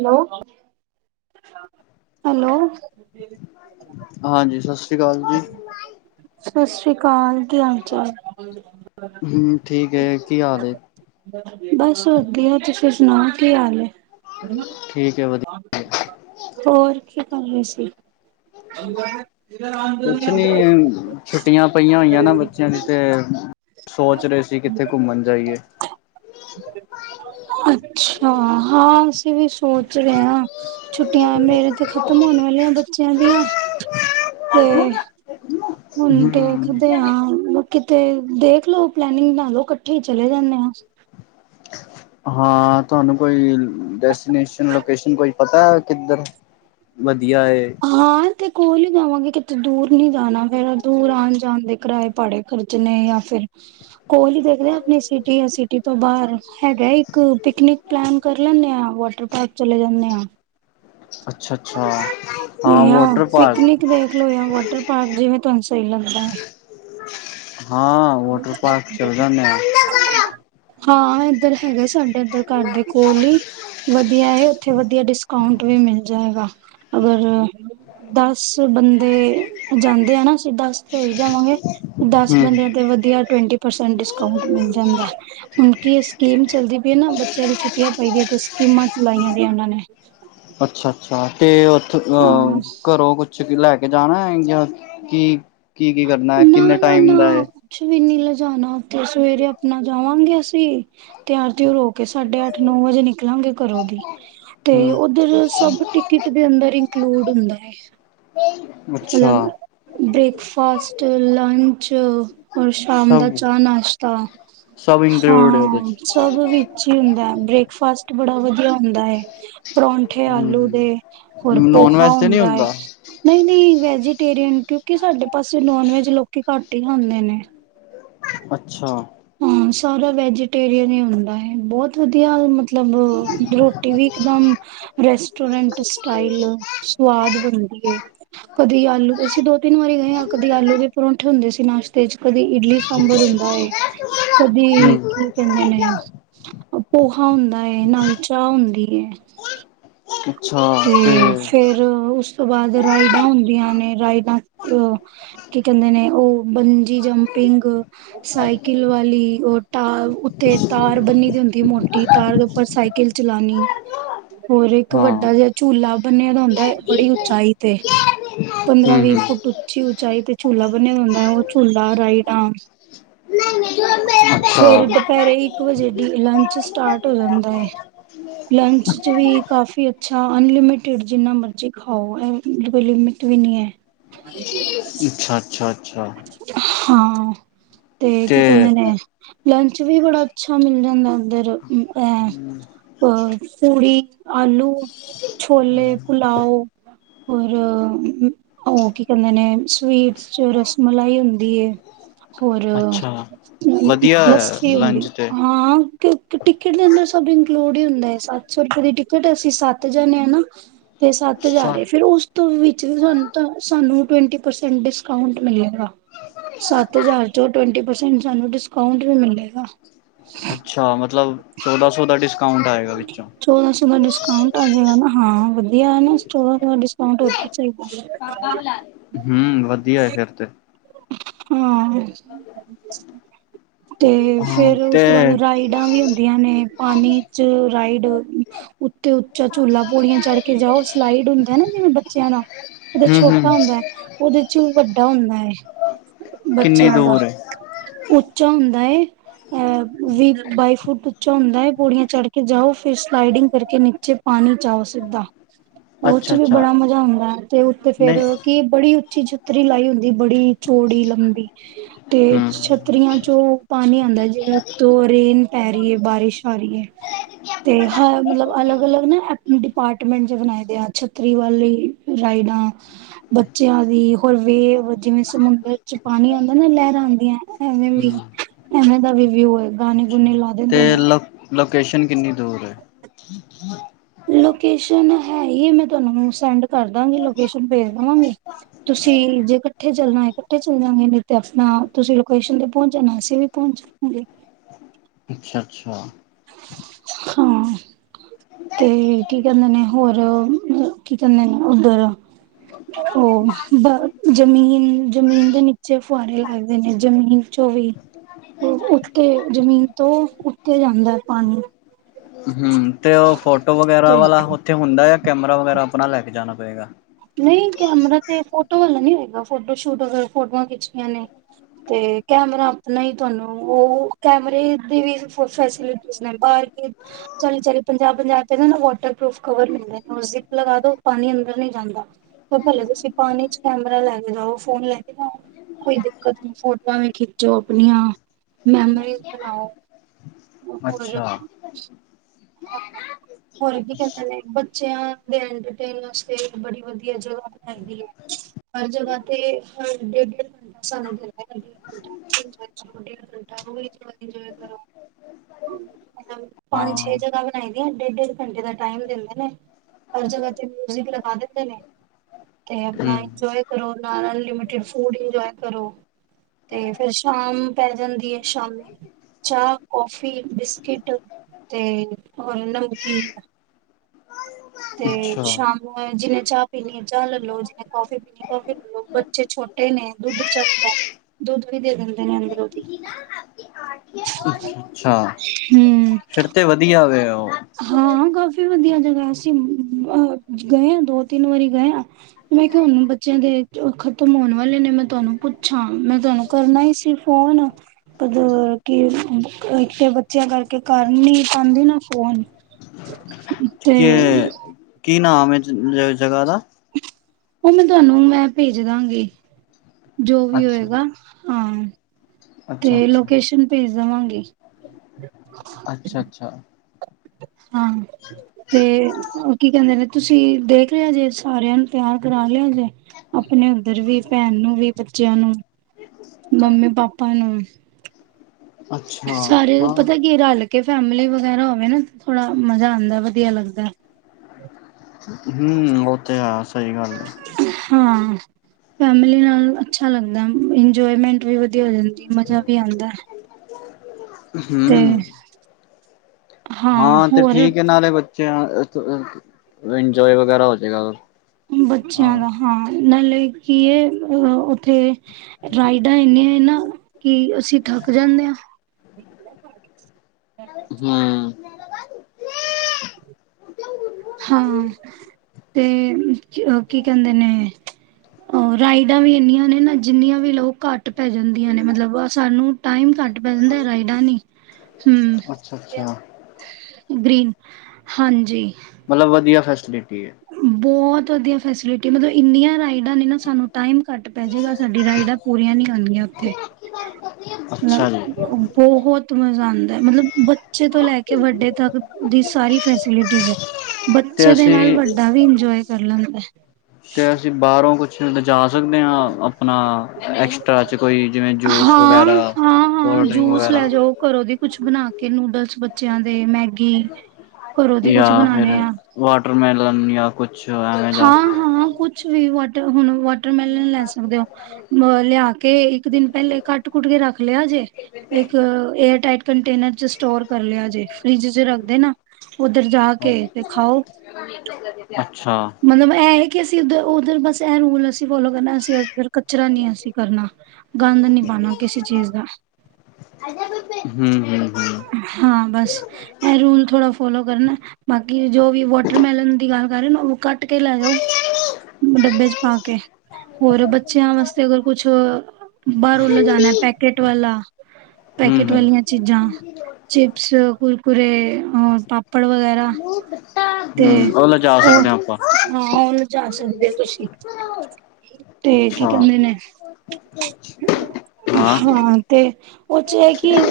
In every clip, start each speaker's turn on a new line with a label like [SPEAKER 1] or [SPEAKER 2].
[SPEAKER 1] Hello! Hello!
[SPEAKER 2] ਹਾਂਜੀ ਸਤਿ ਸ਼੍ਰੀ ਅਕਾਲ ਜੀ
[SPEAKER 1] ਸਤਿ ਸ੍ਰੀ ਅਕਾਲ, ਕੀ ਹਾਲ ਚਾਲ?
[SPEAKER 2] ਹੂੰ, ਠੀਕ ਹੈ ਕੀ ਹਾਲ ਏ?
[SPEAKER 1] ਬਸ ਵਧੀਆ, ਤੁਸੀਂ ਸੁਣਾਓ, ਕੀ ਹਾਲ ਹੈ? ਹੂੰ
[SPEAKER 2] ਠੀਕ ਹੈ ਵਧੀਆ
[SPEAKER 1] [unintelligible] ਹੋਰ ਕੀ ਕਰ ਰਹੇ ਸੀ? ਜ [inaudible]
[SPEAKER 2] ਕੁਛ ਨੀ, ਛੁੱਟੀਆਂ ਪਈਆਂ ਹੋਈਆਂ ਨਾ ਬੱਚਿਆਂ ਦੀ ਤੇ ਸੋਚ ਰਹੇ ਸੀ, ਕਿੱਥੇ ਘੁੰਮਣ ਜਾਈਏ?
[SPEAKER 1] ਅੱਛਾ! ਹਾਂ ਅਸੀਂ ਵੀ ਸੋਚ ਰਹੇ ਆ ਛੁੱਟੀਆਂ ਮੇਰੇ ਤੇ ਖ਼ਤਮ ਹੋਣ ਵਾਲੀਆਂ ਬੱਚਿਆਂ ਦੀਆਂ। ਤੇ ਹੁਣ
[SPEAKER 2] ਹੂੰ
[SPEAKER 1] ਦੇਖਦੇ ਹਾਂ। ਕਿਤੇ ਦੇਖ ਲਓ ਪਲੈਨਿੰਗ ਬਨਾਲੋਂ ਕੱਠੇ ਹੀ ਚਲੇ ਜਾਂਦੇ ਹਾਂ।
[SPEAKER 2] ਹਾਂ, ਤੁਹਾਨੂੰ ਕੋਈ ਡੈਸਟਨੇਸ਼ਨ, ਲੋਕੇਸ਼ਨ ਕੋਈ ਪਤਾ ਕਿੱਧਰ? ਵਧੀਆ ਏ।
[SPEAKER 1] ਹਾਂ, ਇਥੇ ਕੋਲ ਹੀ ਜਾਵਾਂਗੇ ਕਿਤੇ ਦੂਰ ਨੀ ਜਾਣਾ ਫੇਰ ਦੂਰ ਆਣ-ਜਾਣ ਦੇ ਕਿਰਾਏ ਭਾਣੇ। ਖਰਚ ਨੇ ਜਾਂ ਫਿਰ ਕੋਲ ਹੀ ਦੇਖਦੇ ਆ ਆਪਣੀ ਸਿਟੀ ਜਾ ਸਿਟੀ ਤੋਂ ਬਾਹਰ, ਹੈਗਾ ਇੱਕ ਪਿਕਨਿਕ ਪਲੈਨ ਕਰ ਲੈਂਨੇ ਆ, ਵਾਟਰ ਪਾਰਕ ਚਲੇ ਜਾਂਨੇ ਆ।
[SPEAKER 2] ਅਛ ਅੱਛਾ-ਅੱਛਾ!
[SPEAKER 1] ਹੂੰ ਹਾ, ਪਿਕਨਿਕ ਵੇਖ ਲੋੋ, ਜਾਂ ਵਾਟਰ ਪਾਰਕ, ਜਿਵੇਂ ਤੁਹਾਨੂੰ ਸਹੀ ਲੱਗਦਾ ਹੈ।
[SPEAKER 2] ਹਾਂ, ਵਾਟਰ ਪਾਰਕ ਚੱਲ ਜਾਂਦੇ ਆ।
[SPEAKER 1] ਹਾਂ, ਇੱਧਰ ਹੈਗਾ ਸਾਡੇ ਇੱਧਰ ਘਰ ਦੇ ਕੋਲ ਹੀ। ਵਧੀਆ ਏ ਉੱਥੇ ਵਧੀਆ ਡਿਸਕਾਊਂਟ ਵੀ ਮਿਲ ਜਾਏਗਾ, ਅਗਰ ਦੱਸ ਬੰਦੇ ਜਾਂਦੇ ਆਨਾ, ਅਸੀਂ ਦੱਸ ਤੇ ਹੋ ਹੀ ਜਾਵਾਂਗੇ ਦੱਸ
[SPEAKER 2] ਹੂੰ
[SPEAKER 1] ਬੰਦੇ ਤੇ ਵਧੀਆ ਟਵੰਟੀ ਪਰਸੈਂਟ ਡਿਸਕਾਊਂਟ ਮਿਲ ਜਾਂਦਾ, ਹੁਣ ਕੀਂ ਏ ਸਕੀਮ ਚੱਲਦੀ ਪਈ ਏਨਾ, ਬੱਚਿਆਂ ਦੀ ਛੁੱਟੀਆਂ ਪੈਦੀਆਂ ਤੇ, ਸਕੀਮਾਂ ਚਲਾਈਆਂ ਦੇ ਉਹਨਾਂ ਨੇ।
[SPEAKER 2] ਅੱਛਾ-ਅੱਛਾ, ਤੇ ਉੱਥੇ ਅਹ
[SPEAKER 1] ਹਾਂ
[SPEAKER 2] ਘਰੋਂ ਕੁਛ ਕੁਛ ਲੈ ਕੇ ਜਾਣਾ ਹੈ ਜਾਂ ਕੀ-ਕੀ-ਕੀ ਕਰਨਾ ਹੈ, ਕਿੰਨੇ ਟਾਈਮ ਦਾ ਹੈ?
[SPEAKER 1] ਕੁੱਛ ਵੀ ਨਹੀਂ ਲਿਜਾਣਾ ਓਥੇ, ਸਵੇਰੇ ਆਪਣਾ ਜਾਵਾਂਗੇ ਅਸੀਂ ਤਿਆਰ-ਤਯੂਰ ਹੋਕ ਸਾਢੇ ਅੱਠ-ਨੌ ਵਜੇ ਨਿਕਲਾਂਗੇ ਘਰੋਂ ਦੀ। ਤੇ
[SPEAKER 2] ਹੂੰ
[SPEAKER 1] ਉਧਰ ਸਬ ਟਿਕਟ ਦੇ ਅੰਦਰ ਇੰਨਕਲੂਡ ਹੁੰਦਾ ਹੈ।
[SPEAKER 2] ਨਹੀਂ।
[SPEAKER 1] ਮਤਲਬ ਬ੍ਰੇਕਫਾਸਟ, ਲੰਚ ਹੋਰ ਸ਼ਾਮ ਦਾ
[SPEAKER 2] ਸਭ
[SPEAKER 1] ਚਾਹ-ਨਾਸ਼ਤਾ
[SPEAKER 2] ਸਭ ਇੰਕਲੂਡ ਹੈ ਉਹਦੇ
[SPEAKER 1] ਹਾਂ।
[SPEAKER 2] ਚ
[SPEAKER 1] ਸਭ ਵਿੱਚ ਹੀ ਹੁੰਦਾ ਹੈ, ਬ੍ਰੇਕਫਾਸਟ ਬੜਾ ਵਧੀਆ ਹੁੰਦਾ ਹੈ। ਪਰੌਠੇ ਆਲੂ
[SPEAKER 2] ਹੂੰ
[SPEAKER 1] ਦੇ ਹੋਰ
[SPEAKER 2] ਨੋਨ
[SPEAKER 1] ਪੋਹਾ
[SPEAKER 2] ਵੈਜ ਤੇ ਨਹੀਂ
[SPEAKER 1] ਹੁੰਦਾ ਹੈ। ਵਿਚ ਵੈਜੀਟੇਰੀਅਨ, ਕਿਉਂਕਿ ਸਾਡੇ ਪਾਸੇ ਨੋਨ ਵੈਜ ਲੋਕੀ ਘੱਟ ਹੀ ਖਾਂਦੇ ਨੇ।
[SPEAKER 2] ਅੱਛਾ।
[SPEAKER 1] ਹਾਂ, ਸਾਰਾ ਵੈਜੀਟੇਰੀਅਨ ਹੀ ਹੁੰਦਾ ਹੈ, ਬਹੁਤ ਵਧੀਆ ਮਤਲਬ ਮਤਲਬ, ਰੋਟੀ ਵੀ ਇਕਦਮ ਰੈਸਟੋਰੈਂਟ ਸਟਾਈਲ, ਸਵਾਦ ਬਣਦੀ ਏ। ਕਦੀ ਆਲੂ ਅਸੀਂ ਦੋ-ਤਿੰਨ ਵਾਰੀ ਗਏ ਹਾਂ, ਕਦੀ ਆਲੂ ਦੇ ਪਰੌਂਠੇ ਹੁੰਦੇ ਸੀ, ਨਾਸ਼ਤੇ 'ਚ ਕਦੀ ਇਡਲੀ, ਸਾਂਬਰ ਹੁੰਦਾ ਹੈ, ਕਦੀ
[SPEAKER 2] ਹੂੰ
[SPEAKER 1] ਕੀ ਕਹਿੰਦੇ ਨੇ ਪੋਹਾ ਹੁੰਦਾ ਏ, ਨਾਲੇ ਚਾਹ ਹੁੰਦੀ ਹੈ। ਤੇ ਫੇਰ ਉਸ ਤੋਂ ਬਾਅਦ ਰਾਈਡਾਂ ਹੁੰਦੀਆਂ ਨੇ, ਰਾਈਡਾਂ ਅ ਕੀ ਕਹਿੰਦੇ ਨੇ, ਉਹ ਬੰਜੀ ਜੰਪਿੰਗ ਸਾਈਕਲ ਵਾਲੀ, ਉਹ ਟਾਰ ਉੱਥੇ ਤਾਰ ਬੰਨੀ ਦੀ ਹੁੰਦੀ ਮੋਟੀ ਤਾਰ ਦੇ ਉੱਪਰ ਸਾਈਕਲ ਚਲਾਣੀ, ਹੋਰ ਇ
[SPEAKER 2] ਹਾਂ
[SPEAKER 1] ਵੱਡਾ ਜਿਹਾ ਝੂਲਾ ਬੰਨਿਆ ਹੁੰਦਾ, ਬੜੀ ਉਚਾਈ ਤੇ। ਪੰਦਰਾਂ-ਵੀਹ
[SPEAKER 2] ਹੂੰ-ਹੂੰ
[SPEAKER 1] ਫੁੱਟ ਉੱਚੀ ਉਚਾਈ ਤੇ, ਝੂਲਾ ਬਣਿਆ ਹੁੰਦਾ- ਉਹ ਝੂਲਾ, ਰਾਈਟ ਆਮ ਫੇਰ ਦੁਪਹਿਰੇ ਇੱਕ ਵਜੇ ਦੀ, ਲੰਚ ਸਟਾਰਟ ਹੋ ਜਾਂਦਾ ਹੈ। ਲੰਚ 'ਚ ਵੀ ਕਾਫੀ ਫੇਰ ਅੱਛਾ, ਅਨਲਮਟਿਡ ਜਿੰਨਾ ਮਰਜੀ ਖਾਓ, ਕੋ ਲਿਮਿਟ ਵੀ ਨ ਹੈ।
[SPEAKER 2] ਅੱਛਾ, ਅੱਛਾ, ਅੱਛਾ।
[SPEAKER 1] ਹਾਂ, ਤੇ ਕੀ ਕਹਿੰਦੇ ਨੇ ਲੰਚ ਵੀ ਬੜਾ ਅੱਛਾ ਮਿਲ ਜਾਂਦਾ, ਇੱਧਰ ਅ ਅ ਪੂੜੀ, ਆਲੂ, ਛੋਲੇ, ਪੁਲਾਓ ਔ ਨੇ ਸਵੀਟ 'ਚ ਮਲਾਈ ਹੁੰਦੀ ਏ। ਹੋਰ
[SPEAKER 2] ਅੱਛਾ ਵਧੀਆ ਹੈ
[SPEAKER 1] ਲੱਸੀ ਹੁੰਦੀ,
[SPEAKER 2] ਲੰਚ ਤੇ
[SPEAKER 1] ਹਾਂ। ਟਿਕਟ ਦੇ ਅੰਦਰ ਸਭ ਇੰਕਲੂਡ ਹੀ ਹੁੰਦਾ ਹੈ, ਸੱਤ ਸੌ ਰੁਪਏ ਦੀ ਟਿਕਟ, ਅਸੀਂ ਸੱਤ ਜਾਣੇ ਹ ਨਾ। ਤੇ ਸੱਤ
[SPEAKER 2] ਅੱਛਾ
[SPEAKER 1] ਹਜ਼ਾਰ ਫੇਰ ਉਸ ਤੋਂ ਵਿੱਚ ਵੀ ਨੂੰ ਸਾਨੂੰ, ਟਵੰਟੀ ਪਰਸੈਂਟ ਡਿਸਕਾਊਂਟ ਮਿਲਿਆ। ਸੱਤ ਹਜ਼ਾਰ 'ਚੋਂ ਟਵੰਟੀ ਪਰਸੈਂਟ ਸਾਨੂੰ, ਡਿਸਕਾਊਂਟ ਵੀ ਮਿਲੇਗਾ।
[SPEAKER 2] ਅੱਛਾ, ਮਤਲਬ ਚੌਦਾਂ ਸੌ ਦਾ ਡਿਸਕਾਊਂਟ ਆਏਗਾ ਵਿੱਚੋਂ?
[SPEAKER 1] ਚੋਦਾਂ ਸੋ ਦਾ ਡਿਸਕਾਉਂਟ ਆ ਜੇ ਗਾ, ਹਾਂ ਵਧੀਆ ਚੋਦਾਂ ਸੋ ਦਾ ਡਿਸਕਾਉਂਟ ਡ
[SPEAKER 2] ਹਮ ਵਧੀਆ, ਫੇਰ ਤੇ-
[SPEAKER 1] ਹਾਂ- ਤੇ
[SPEAKER 2] ਹਾਂ
[SPEAKER 1] ਫੇਰ ਉਸ
[SPEAKER 2] ਤੇ
[SPEAKER 1] ਤੋਂ ਬਾਅਦ, ਰਾਈਡਾਂ ਵੀ ਹੁੰਦੀਆਂ ਨੇ। ਪਾਣੀ 'ਚ ਰਾਈਡ, ਉੱਤੇ ਝੂਲਾ ਪੋਲੀਆਂ ਚੜ੍ਹ ਕੇ ਜਾਓ ਸਲਾਈਡ ਹੁੰਦਾ ਨਾ, ਜਿਵੇਂ ਬੱਚਿਆਂ ਦਾ ਉਹਦੇ
[SPEAKER 2] ਹੂੰ ਹੂੰ
[SPEAKER 1] ਛੋਟਾ ਹੁੰਦਾ ਹੈ ਉਹਦੇ 'ਚ ਵੱਡਾ ਹੁੰਦਾ ਹੈ।
[SPEAKER 2] ਕਿੰਨੀ
[SPEAKER 1] ਬੱਚਿਆਂ ਦਾ,
[SPEAKER 2] ਦੂਰ ਹੈ
[SPEAKER 1] ਉੱਚਾ ਹੁੰਦਾ ਹੈ। ਅ ਵੀਹ ਬਾਈ ਫੁੱਟ ਉੱਚਾ ਹੁੰਦਾ ਹੈ ਪੌੜੀਆਂ ਚੜ ਕੇ ਜਾਓ, ਫੇਰ ਸਲਾਈਡਿੰਗ ਕਰਕੇ ਨੀਚੇ ਪਾਣੀ 'ਚ ਆਓ ਸਿੱਧਾ। ਉਹ
[SPEAKER 2] ਅੱਛਾ
[SPEAKER 1] 'ਚ ਵੀ
[SPEAKER 2] ਅੱਛਾ
[SPEAKER 1] ਬੜਾ ਮਜ਼ਾ ਆਉਂਦਾ ਹੈ, ਤੇ ਉੱਥੇ ਫੇਰ
[SPEAKER 2] ਨਹੀਂ
[SPEAKER 1] ਕੀ ਬੜੀ ਉੱਚੀ ਛੱਤਰੀ ਲਾਈ ਹੁੰਦੀ, ਬੜੀ ਚੌੜੀ, ਲੰਬੀ, ਤੇ
[SPEAKER 2] ਹੂੰ
[SPEAKER 1] ਛ ਤਰੀਆਂ 'ਚੋਂ ਪਾਣੀ ਆਉਂਦਾ, ਜਿ ਰੇਨ ਪੈ ਰਹੀ ਹੈ, ਬਾਰਿਸ਼ ਆ ਰਹੀ ਹੈ। ਤੇ ਹ ਮਤਲਬ ਅਲੱਗ-ਅਲੱਗ ਨਾ, ਡਿਪਾਰਟਮੈਂਟ ਬਣਾਏ ਦੇ ਆ, ਛੱਤਰੀ ਵਾਲੇ ਰਾਈਡਾਂ, ਬੱਚਿਆਂ ਦੀ ਹੋਰ ਵੇ ਜਿਵੇਂ ਸਮੁੰਦਰ ਚ, ਪਾਣੀ ਆਉਂਦਾ ਨਾ, ਲਹਿਰਾਂ ਆਉਂਦੀਆਂ ਐਵੇਂ ਵੀ
[SPEAKER 2] ਹੂੰ,
[SPEAKER 1] ਇਹਨਾਂ ਦਾ ਵੀ ਵਿਊ ਹੈ, ਗਾਣੇ ਗੁਣੇ
[SPEAKER 2] ਅੱਛਾ।
[SPEAKER 1] ਲਾ
[SPEAKER 2] ਤੇ
[SPEAKER 1] ਦਿੰਦੇ ਨੇ
[SPEAKER 2] ਲੋ ਲੋਕੇਸ਼ਨ ਕਿੰਨੀ ਦੂਰ ਏ ਹਠ ਹ [inaudible]
[SPEAKER 1] ਲੋਕੇਸ਼ਨ ਹੈ ਈ ਏ ਮੈਂ ਤਾਨੂੰ ਸੈਂਡ ਕਰ ਦਾਂਗੀ ਲੋਕੇਸ਼ਨ, ਪੈਜ ਦੇਵਾਂਗੀ ਤੁਸੀਂ ਜੇ ਕੱਠੇ ਚੱਲਣਾ, ਕੱਠੇ ਚੱਲ, ਜਾਂਗੇ ਨਈ ਤੇ ਆਪਣਾ ਤੁਸੀਂ ਲੋਕੇਸ਼ਨ ਤੇ ਪਹੁੰਚ ਜਾਣਾ ਅਸੀਂ ਵੀ ਪਹੁੰਚ ਹਾਂਜੀ [unintelligible]
[SPEAKER 2] ਅੱਛਾ-ਅੱਛਾ
[SPEAKER 1] ਹਾਂ ਤੇ ਕੀ ਕਹਿੰਦੇ ਨੇ ਹੋਰ ਕੀ ਕੰਹਦੇ ਨੇ ਉੱਧਰ ਉਹ ਬ ਜ਼ਮੀਨ-ਜਮੀਨ ਦੇ ਨੀਚੇ ਫੁਆਰੇ ਲੱਗਦੇ ਨੇ ਜ਼ਮੀਨ ਚੋਂ ਵੀ ਉਹ ਉੱਤੇ ਜਮੀਨ ਤੋਂ ਉੱਤੇ ਜਾਂਦਾ ਪਾਣੀ
[SPEAKER 2] ਹੂਮ ਤੇ ਫੋਟੋ ਵਗੈਰਾ
[SPEAKER 1] ਤੇ
[SPEAKER 2] ਵਾਲਾ ਇੱਥੇ ਹੁੰਦਾ ਆ ਕੈਮਰਾ ਵਗੈਰਾ, ਆਪਣਾ ਲੈ ਕੇ ਜਾਣਾ ਪਏਗਾ
[SPEAKER 1] ਨਈ ਕੈਮਰਾ ਤੇ ਫੋਟੋ ਵਾਲਾ ਨੀ ਹੋਏਗਾ, ਫੋਟੋ ਸ਼ੂਟ ਫੋਟੋਆਂ ਖਿੱਚਣੀਆਂ ਨੇ ਤੇ ਕੈਮਰਾ ਆਪਣਾ ਈ ਤੁਆਨੂੰ, ਉਹ ਕੈਮਰੇ ਦੀ ਵੀ ਫੈਸਿਲ ਛ ਪਾਰ ਕੇ [unintelligible] ਚਾਲੀ ਚਾਲੀ ਪੰਜਾ ਪੰਜਾ ਤੇ ਨਾ ਵਾਟਰਪੂਫ ਕਵਰ ਮਿਲਦੇ ਨੇ, ਜੀਪ ਲਗਾ ਦੋ ਪਾਣੀ ਅੰਦਰ ਨੀ ਜਾਂਦਾ ਤੇ ਪਹਿਲੇ ਤੁਸੀਂ ਪਾਣੀ ਚ ਕੈਮਰਾ ਲੈ ਕੇ ਜਾਓ ਫੋਨ ਲੈ ਕੋਈ ਦਿੱਕਤ ਨੀ ਫੋਟੋਆਂ ਵੀ ਖਿੱਚੋ, ਆਪਣੀਆਂ ਮੈਮੋਰੀਜ਼ ਬਣਾਓ ਹੋਰ
[SPEAKER 2] ਅੱਛਾ
[SPEAKER 1] ਹਾਂ ਹੋਰ ਕੀ ਕਹਿੰਦੇ ਨੇ, ਬੱਚਿਆਂ ਦੇ ਐਂਟਰਟੇਨ ਬੜੀ ਵਧੀਆ ਜਗ੍ਹਾ ਬਣਾਈਦੀ ਹੈ, ਹਰ ਜਗ੍ਹਾ ਤੇ ਹ ਡੇਢ-ਡੇਢ ਘਟੇ ਸਾਨੂੰ ਡ ਘੰਟਾ ਕਰੋ ਡੇ ਘੰਟਾ ਉਹਹੀ ਇੰਜੋਏ ਕਰੋ [unintelligible] ਮਤਲਬ ਪੰਜ ਛੇ
[SPEAKER 2] ਹਾਂ
[SPEAKER 1] ਜਗਾ ਬਣਾਈ ਦੀਆਂ, ਡੇਢੇ ਘੰਟੇ ਦਾ ਟਾਈਮ ਦਿੰਦੇ ਨੇ ਹਰ ਜਗ੍ਹਾ ਤੇ ਮਿਊਜਿਕ ਲਗਾ ਦਿੰਦੇ ਨੇ, ਤੇ ਆਪਣਾ
[SPEAKER 2] ਹੂੰ
[SPEAKER 1] ਇੰਜੋਆਏ ਕਰੋ ਨਾਲ, ਅਨਲਿਮਟਡ ਫੂਡ ਇੰਜੋਆਏ ਕਰੋ। ਤੇ ਫੇਰ ਸ਼ਾਮ ਪੈ ਜਾਂਦੀ ਏ ਸ਼ਾਮ ਚਾਹ, ਕੌਫੀ, ਬਿਸਕਿਟ ਤੇ ਹੋਰ ਨਮਕੀਨ ਤੇ
[SPEAKER 2] ਅੱਛਾ।
[SPEAKER 1] ਸ਼ਾਮ ਨੂੰ, ਜਿਨੇ ਚਾਹ ਪੀਣੀ ਆ, ਚਾਹ ਲੈਲੋ ਜਿਨੇ ਕਾਫੀ ਪੀ ਤਾਂ ਫਿਰ ਬੱਚੇ ਛੋਟੇ ਨੇ, ਦੁੱਧ ਚਾਹੀਦਾ, ਦੁੱਧ ਵੀ ਦੇ ਦਿੰਦੇ ਨੇ, ਅੰਦਰੋਂ ਵੀ
[SPEAKER 2] ਅੱਛਾ,
[SPEAKER 1] ਹੂੰ
[SPEAKER 2] ਫੀਰ ਤੇ ਵਧੀਆ ਵੇ ਉਹ
[SPEAKER 1] ਹਾਂ, ਕਾਫੀ ਵਧੀਆ ਜਗ੍ਹਾ, ਅਸੀਂ ਅ ਗਏ ਆ, ਦੋ, ਤਿੰਨ ਵਾਰੀ ਗਏ ਆ ਤੇ ਮੈਂ ਕਿਆ ਹੂੰਨ ਬੱਚਿਆਂ ਦੇ ਖ਼ਤਮ ਹੋਣ ਵਾਲੇ ਨੇ, ਮੈਂ ਤਾਨੂੰ ਪੁੱਛਾਂ, ਮੈਂ ਤਾਨੂੰ ਕਰਨਾ ਈ ਸੀ ਫੋਨ ਕ ਕੀ ਇੱਕੇ ਬੱਚਿਆਂ ਕਰਕੇ ਕਰਨ ਨੀ ਪਾਂਦੀ ਨਾ ਫੋਨ ਤੇ
[SPEAKER 2] ਕੇ ਕੀ ਨਾਮ ਏ ਜਗ੍ਹਾ ਦਾ
[SPEAKER 1] ਉਹ ਮੈਂ ਤਾਨੂੰ ਮੈਂ ਪੇਜ ਦਾਂਗੀ, ਜੋ ਵੀ
[SPEAKER 2] ਅੱਛਾ
[SPEAKER 1] ਹੋਏਗਾ ਹਾਂ
[SPEAKER 2] ਅੱਛਾ ਅੱਛਾ
[SPEAKER 1] ਤੇ ਲੋਕੇਸ਼ਨ ਭੇਜ ਦਵਾਂਗੀ।
[SPEAKER 2] ਅੱਛਾ-ਅੱਛਾ।
[SPEAKER 1] ਹਾਂ, ਤੇ ਹੁੰਨ ਕੀ ਕਹਿੰਦੇ ਨੇ ਤੁਸੀਂ ਦੇਖ ਲਿਆ ਜੇ, ਸਾਰਿਆਂ ਨੂੰ ਤਿਆਰ ਕਰਾ ਲਿਆ ਜੇ। ਆਪਣੇ ਉੱਧਰ ਵੀ ਪੈਣ ਨੂੰ ਵੀ, ਬੱਚਿਆਂ ਨੂੰ, ਮੰਮੀ ਪਾਪਾ ਨੂੰ
[SPEAKER 2] ਅੱਛਾ
[SPEAKER 1] ਸਾਰੇ
[SPEAKER 2] ਹਾਂ
[SPEAKER 1] ਪਤਾ ਕੀ ਰਲ ਕੇ, ਫੈਮਿਲੀ ਵਗੈਰਾ ਹੋਵੇ ਨਾ, ਥੋੜਾ ਮਜ਼ਾ ਆਂਦਾ ਵਧੀਆ ਲੱਗਦਾ
[SPEAKER 2] ਹੂੰ ਓ ਤੇ ਹੈ ਸਈ ਗੱਲ ਏ
[SPEAKER 1] ਹਾਂ ਫੈਮਲੀ ਨਾਲ ਅੱਛਾ ਲੱਗਦਾ ਇੰਜੋਏਮੈਂਟ ਵੀ ਵਦੀਆ ਹੋ ਜਾਂਦੀ ਮਜ਼ਾ ਵੀ ਆਂਦਾ
[SPEAKER 2] ਹੂੰ ਹਾਂ ਤੇ ਠੀਕ ਏ ਨਾਲੇ ਬੱਚੇ ਇੰਜੋਏ ਵਗੈਰਾ ਹੋਜੇਗਾ
[SPEAKER 1] ਬੱਚਿਆਂ ਦਾ ਹਾਂ ਨਾਲੇ ਕੀ ਏ ਓਥੇ ਰਾਈਡਾਂ ਏਨੀਆਂ ਨੇ ਨਾ ਕੀ ਅਸੀਂ ਥੱਕ ਜਾਂਨੇ ਆਂ।
[SPEAKER 2] ਹੂੰ।
[SPEAKER 1] ਹਾਂ ਤੇ ਕੀ ਕੈਂਦੇ ਨੇ ਰਾਈਡਾਂ ਵੀ ਏਨੀਆਂ ਨੇ ਨਾ ਜਿੰਨੀਆਂ ਵੀ ਲਓ ਘੱਟ ਘੱਟ ਪੈ ਜਾਂਦੀਆਂ ਨੇ ਮਤਲਬ ਸਾਨੂੰ ਟਾਈਮ ਘੱਟ ਪੈ ਜਾਂਦਾ ਰਾਈਡਾਂ ਨੀ। ਹੂੰ
[SPEAKER 2] ਅੱਛਾ-ਅੱਛਾ।
[SPEAKER 1] ਗ੍ਰੀਨ, ਹਾਂਜੀ
[SPEAKER 2] ਮਤਲਬ ਵਦੀਆ ਫੈਸੀਲਿਟੀ ਏ।
[SPEAKER 1] ਬੋਤ ਵਦੀਆ ਫੈਸੀਲਿਟੀ ਆ ਮਤਲਬ ਇੰਨੀਆਂ ਰਾਈਡ- ਦਾ ਨੀ ਨਾ ਸਾਨੂੰ ਟਾਈਮ ਘੱਟ ਪੈ ਜੇਗਾ ਸਾਡੀ ਰਾਈਡਾਂ ਪੂਰੀਆਂ ਨੀ ਹੋਨਗੀਆਂ ਓਥੇ।
[SPEAKER 2] ਅੱਛਾ ਜੀ
[SPEAKER 1] ਮਤਲਬ ਬਹੋਤ ਮਜ਼ਾ ਆਂਦਾ ਮਤਲਬ ਬੱਚੇ ਤੋਂ ਲੈ ਕੇ ਵੱਡੇ ਤੱਕ ਦੀ ਸਾਰੀ ਫੈਸੀਲਿਟੀ ਐ
[SPEAKER 2] ਤੇ
[SPEAKER 1] ਬੱਚੇ ਦੇ
[SPEAKER 2] ਅਸੀਂ
[SPEAKER 1] ਨਾਲ ਵੱ ਵੀ ਇੰਜੋਆਏ ਕਰ ਲੈਂਦਾ।
[SPEAKER 2] ਜੇ ਬਾਰੋਂ ਕੁਛ ਲਿਜਾ ਸਕਦੇ ਆਂ ਆਪਨਾ ਐਕਸਟ੍ਰਰਾ ਚ ਕੋਈ ਜਿਵੇਂ ਜੂਸ
[SPEAKER 1] ਹਾਂ,
[SPEAKER 2] ਵਗੈਰਾ
[SPEAKER 1] ਹਾਂ, ਹਾਂ
[SPEAKER 2] ਕੋਲਡ ਡਰਿੰਕ
[SPEAKER 1] ਜੂਸ
[SPEAKER 2] ਵਗੈਰਾ।
[SPEAKER 1] ਲੈ ਜਾਓ ਘਰੋਂ ਦੀ ਕੁਛ ਬਨਾ ਕੇ ਨੂਡਲਜ਼ ਬੱਚਿਆਂ ਦੇ ਮੈਗੀ ਘਰੋਂ ਦੀ ਕੁਛ ਬਨਾਨੇ ਆ।
[SPEAKER 2] ਵਾਟਰ ਮੈਲਨ ਜਾਂ ਕੁਛ ਐ
[SPEAKER 1] ਹਾਂ-ਹਾਂ ਕੁਛ ਵੀ ਵਟ ਹੁਨ ਵਟ ਵਾਟਰਮੈਲਨ ਲੈ ਸਕਦੇ ਓਂ ਲੇਆ ਕੇ ਇੱਕ ਦਿਨ ਪੈਲੇ ਕੱਟ ਕੁੱਟ ਕੇ ਰੱਖ ਲੇਆ ਜੇ ਇੱਕ ਏਅਰਟਾਈਟ ਕੰਟੇਨਰ ਚ ਸਟੋਰ ਕਰ ਲਿਆ ਜੇ ਫਰਿਜ ਚ ਰੱਖ ਦੇਨਾ। ਓਦਰ ਜਾ ਕੇ ਤੇ ਖਾਓ।
[SPEAKER 2] ਅੱਛਾ।
[SPEAKER 1] ਮਤਲਬ ਐ ਐ ਕੇ ਅਸੀਂ ਉ ਓਦਰ ਬਸ ਐ ਰੂਲ ਅਸੀਂ ਫੋਲੋ ਕਰਨਾ ਅਸੀਂ ਓਦਰ ਕਚਰਾ ਨਈ ਅਸੀਂ ਕਰਨਾ। ਗੰਦ ਨੀ ਪਾਨਾ ਕਿਸੇ ਚੀਜ਼ ਦਾ।
[SPEAKER 2] ਹੂੰ-ਹੂੰ-ਹੂੰ।
[SPEAKER 1] ਹਾਂ ਬਸ ਐ ਰੂਲ ਥੋੜਾ ਫੋਲੋ ਕਰਨਾ। ਬਾਕੀ ਜੋ ਵੀ ਵਾਟਰਮੈਲਨ ਦੀ ਗੱਲ ਕਰ ਰਏਂ ਓਂ ਨਾ ਓ ਕੱਟ ਕੇ ਲੈ ਜਾਓ। ਡੱਬੇ ਚ ਪਾ ਕੇ। ਹੋਰ ਬੱਚਿਆਂ ਵਾਸਤੇ ਅਗਰ ਕੁਛ ਬਾਰੋਂ ਲਿਜਾਨਾ ਪੈਕਟ ਵਾਲਾ ਪੈਕਟ ਵਾਲੀਆਂ ਚੀਜ਼ਾਂ ਚਿਪਸ ਕੁਰਕੁਰੇ ਔਰ ਪਾਪੜ ਵਗੈਰਾ ਤੇ
[SPEAKER 2] ਹੂੰ, ਓ ਲਜਾ
[SPEAKER 1] ਉਹ
[SPEAKER 2] ਸਕਦੇ ਆਂ ਆਪਾਂ।
[SPEAKER 1] ਹਾਂ ਓ ਲਜਾ ਸਕਦੇ ਓਂ ਤੁਸੀਂ। ਤੇ ਕੀ
[SPEAKER 2] ਅੱਛਾ
[SPEAKER 1] ਕੈਂਦੇ ਨੇ ਹਾਂ ਤੇ ਓ ਚ ਏਹ ਕੀ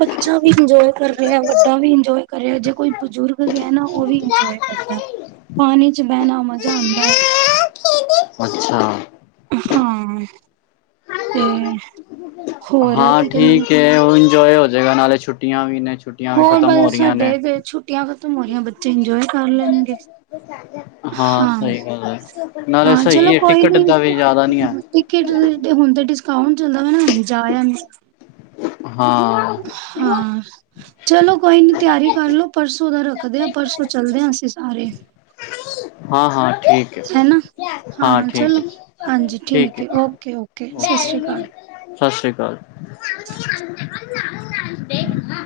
[SPEAKER 1] ਬੱਚਾ ਵੀ ਇੰਜੋਏ ਕਰ ਰਿਆ ਵੱਡਾ ਵੀ ਇੰਜੋਏ ਕਰ ਰਿਆ ਜੇ ਕੋਈ ਬਜ਼ੁਰਗ ਗੇਆ ਨਾ ਓ ਵੀ ਇੰਜੋਏ ਕਰਦਾ। ਪਾਨੀ ਚ ਬੈਨਾ ਮਜ਼ਾ ਆਂਦਾ ਐ।
[SPEAKER 2] ਅੱਛਾ।
[SPEAKER 1] ਹਾਂ, ਤੇ ਹੋਰ
[SPEAKER 2] ਹਾਂ
[SPEAKER 1] ਕੀ ਕਹਿੰਦੇ ਨੇ
[SPEAKER 2] ਠੀਕ ਏ, ਉਹ ਇੰਜੋਏ ਹੋਜੇਗਾ ਨਾਲੇ ਛੁੱਟੀਆਂ ਵੀ ਨੇ। ਛੁੱਟੀਆਂ ਵੀ
[SPEAKER 1] ਹੋਰ,
[SPEAKER 2] ਖਤਮ ਹੋ
[SPEAKER 1] ਬਸ
[SPEAKER 2] ਰਹੀਆਂ
[SPEAKER 1] ਸਾਡੇ
[SPEAKER 2] ਨੇ
[SPEAKER 1] ਤੇ ਛੁੱਟੀਆਂ ਖ਼ਤਮ ਹੋ ਰਹੀਆਂ, ਬੱਚੇ ਇੰਜੋਏ ਕਰ ਲੈਣਗੇ।
[SPEAKER 2] ਹਾਂ, ਸਹੀ ਗੱਲ ਐ ਨਾਲੇ
[SPEAKER 1] ਹਾਂ
[SPEAKER 2] ਸਹੀ
[SPEAKER 1] ਚਲੋ
[SPEAKER 2] ਏ,
[SPEAKER 1] ਕੋਈ
[SPEAKER 2] ਟਿਕਟ
[SPEAKER 1] ਨੀ
[SPEAKER 2] ਦਾ ਵੀ ਜਿਆਦਾ ਨੀ ਆ।
[SPEAKER 1] ਟਿਕਟ ਤੇ ਹੁਣ ਤਾਂ ਡਿਸਕਾੰਊਂਟ ਹੁੰਦਾ ਨਾ, ਜਾਇਆ ਨੀ
[SPEAKER 2] ਹਾਂ
[SPEAKER 1] ਹਾਂ, ਚਲੋ ਕੋਈ ਨੀ ਤਿਆਰੀ ਕਰਲੋ। ਪਰਸੋਂ ਦਾ ਰੱਖਦੇ ਆਂ, ਪਰਸੋਂ ਚੱਲਦੇ ਆਂ ਅਸੀਂ ਸਾਰੇ।
[SPEAKER 2] ਹਾਂ-ਹਾਂ, ਠੀ ਠੀਕ ਏ,
[SPEAKER 1] ਹੈਨਾ
[SPEAKER 2] ਹਾਂ ਠੀਕ
[SPEAKER 1] ਚਲੋ
[SPEAKER 2] ਏ,
[SPEAKER 1] ਹਾਂਜੀ
[SPEAKER 2] ਠੀਕ ਏ।
[SPEAKER 1] ਹੈ ਓਕੇ ਓਕੇ ਸਤਿ ਸ਼੍ਰੀ ਅਕਾਲ
[SPEAKER 2] ਸਤਿ ਸ਼੍ਰੀ ਅਕਾਲ।
[SPEAKER 1] [unintelligible] [unintelligible]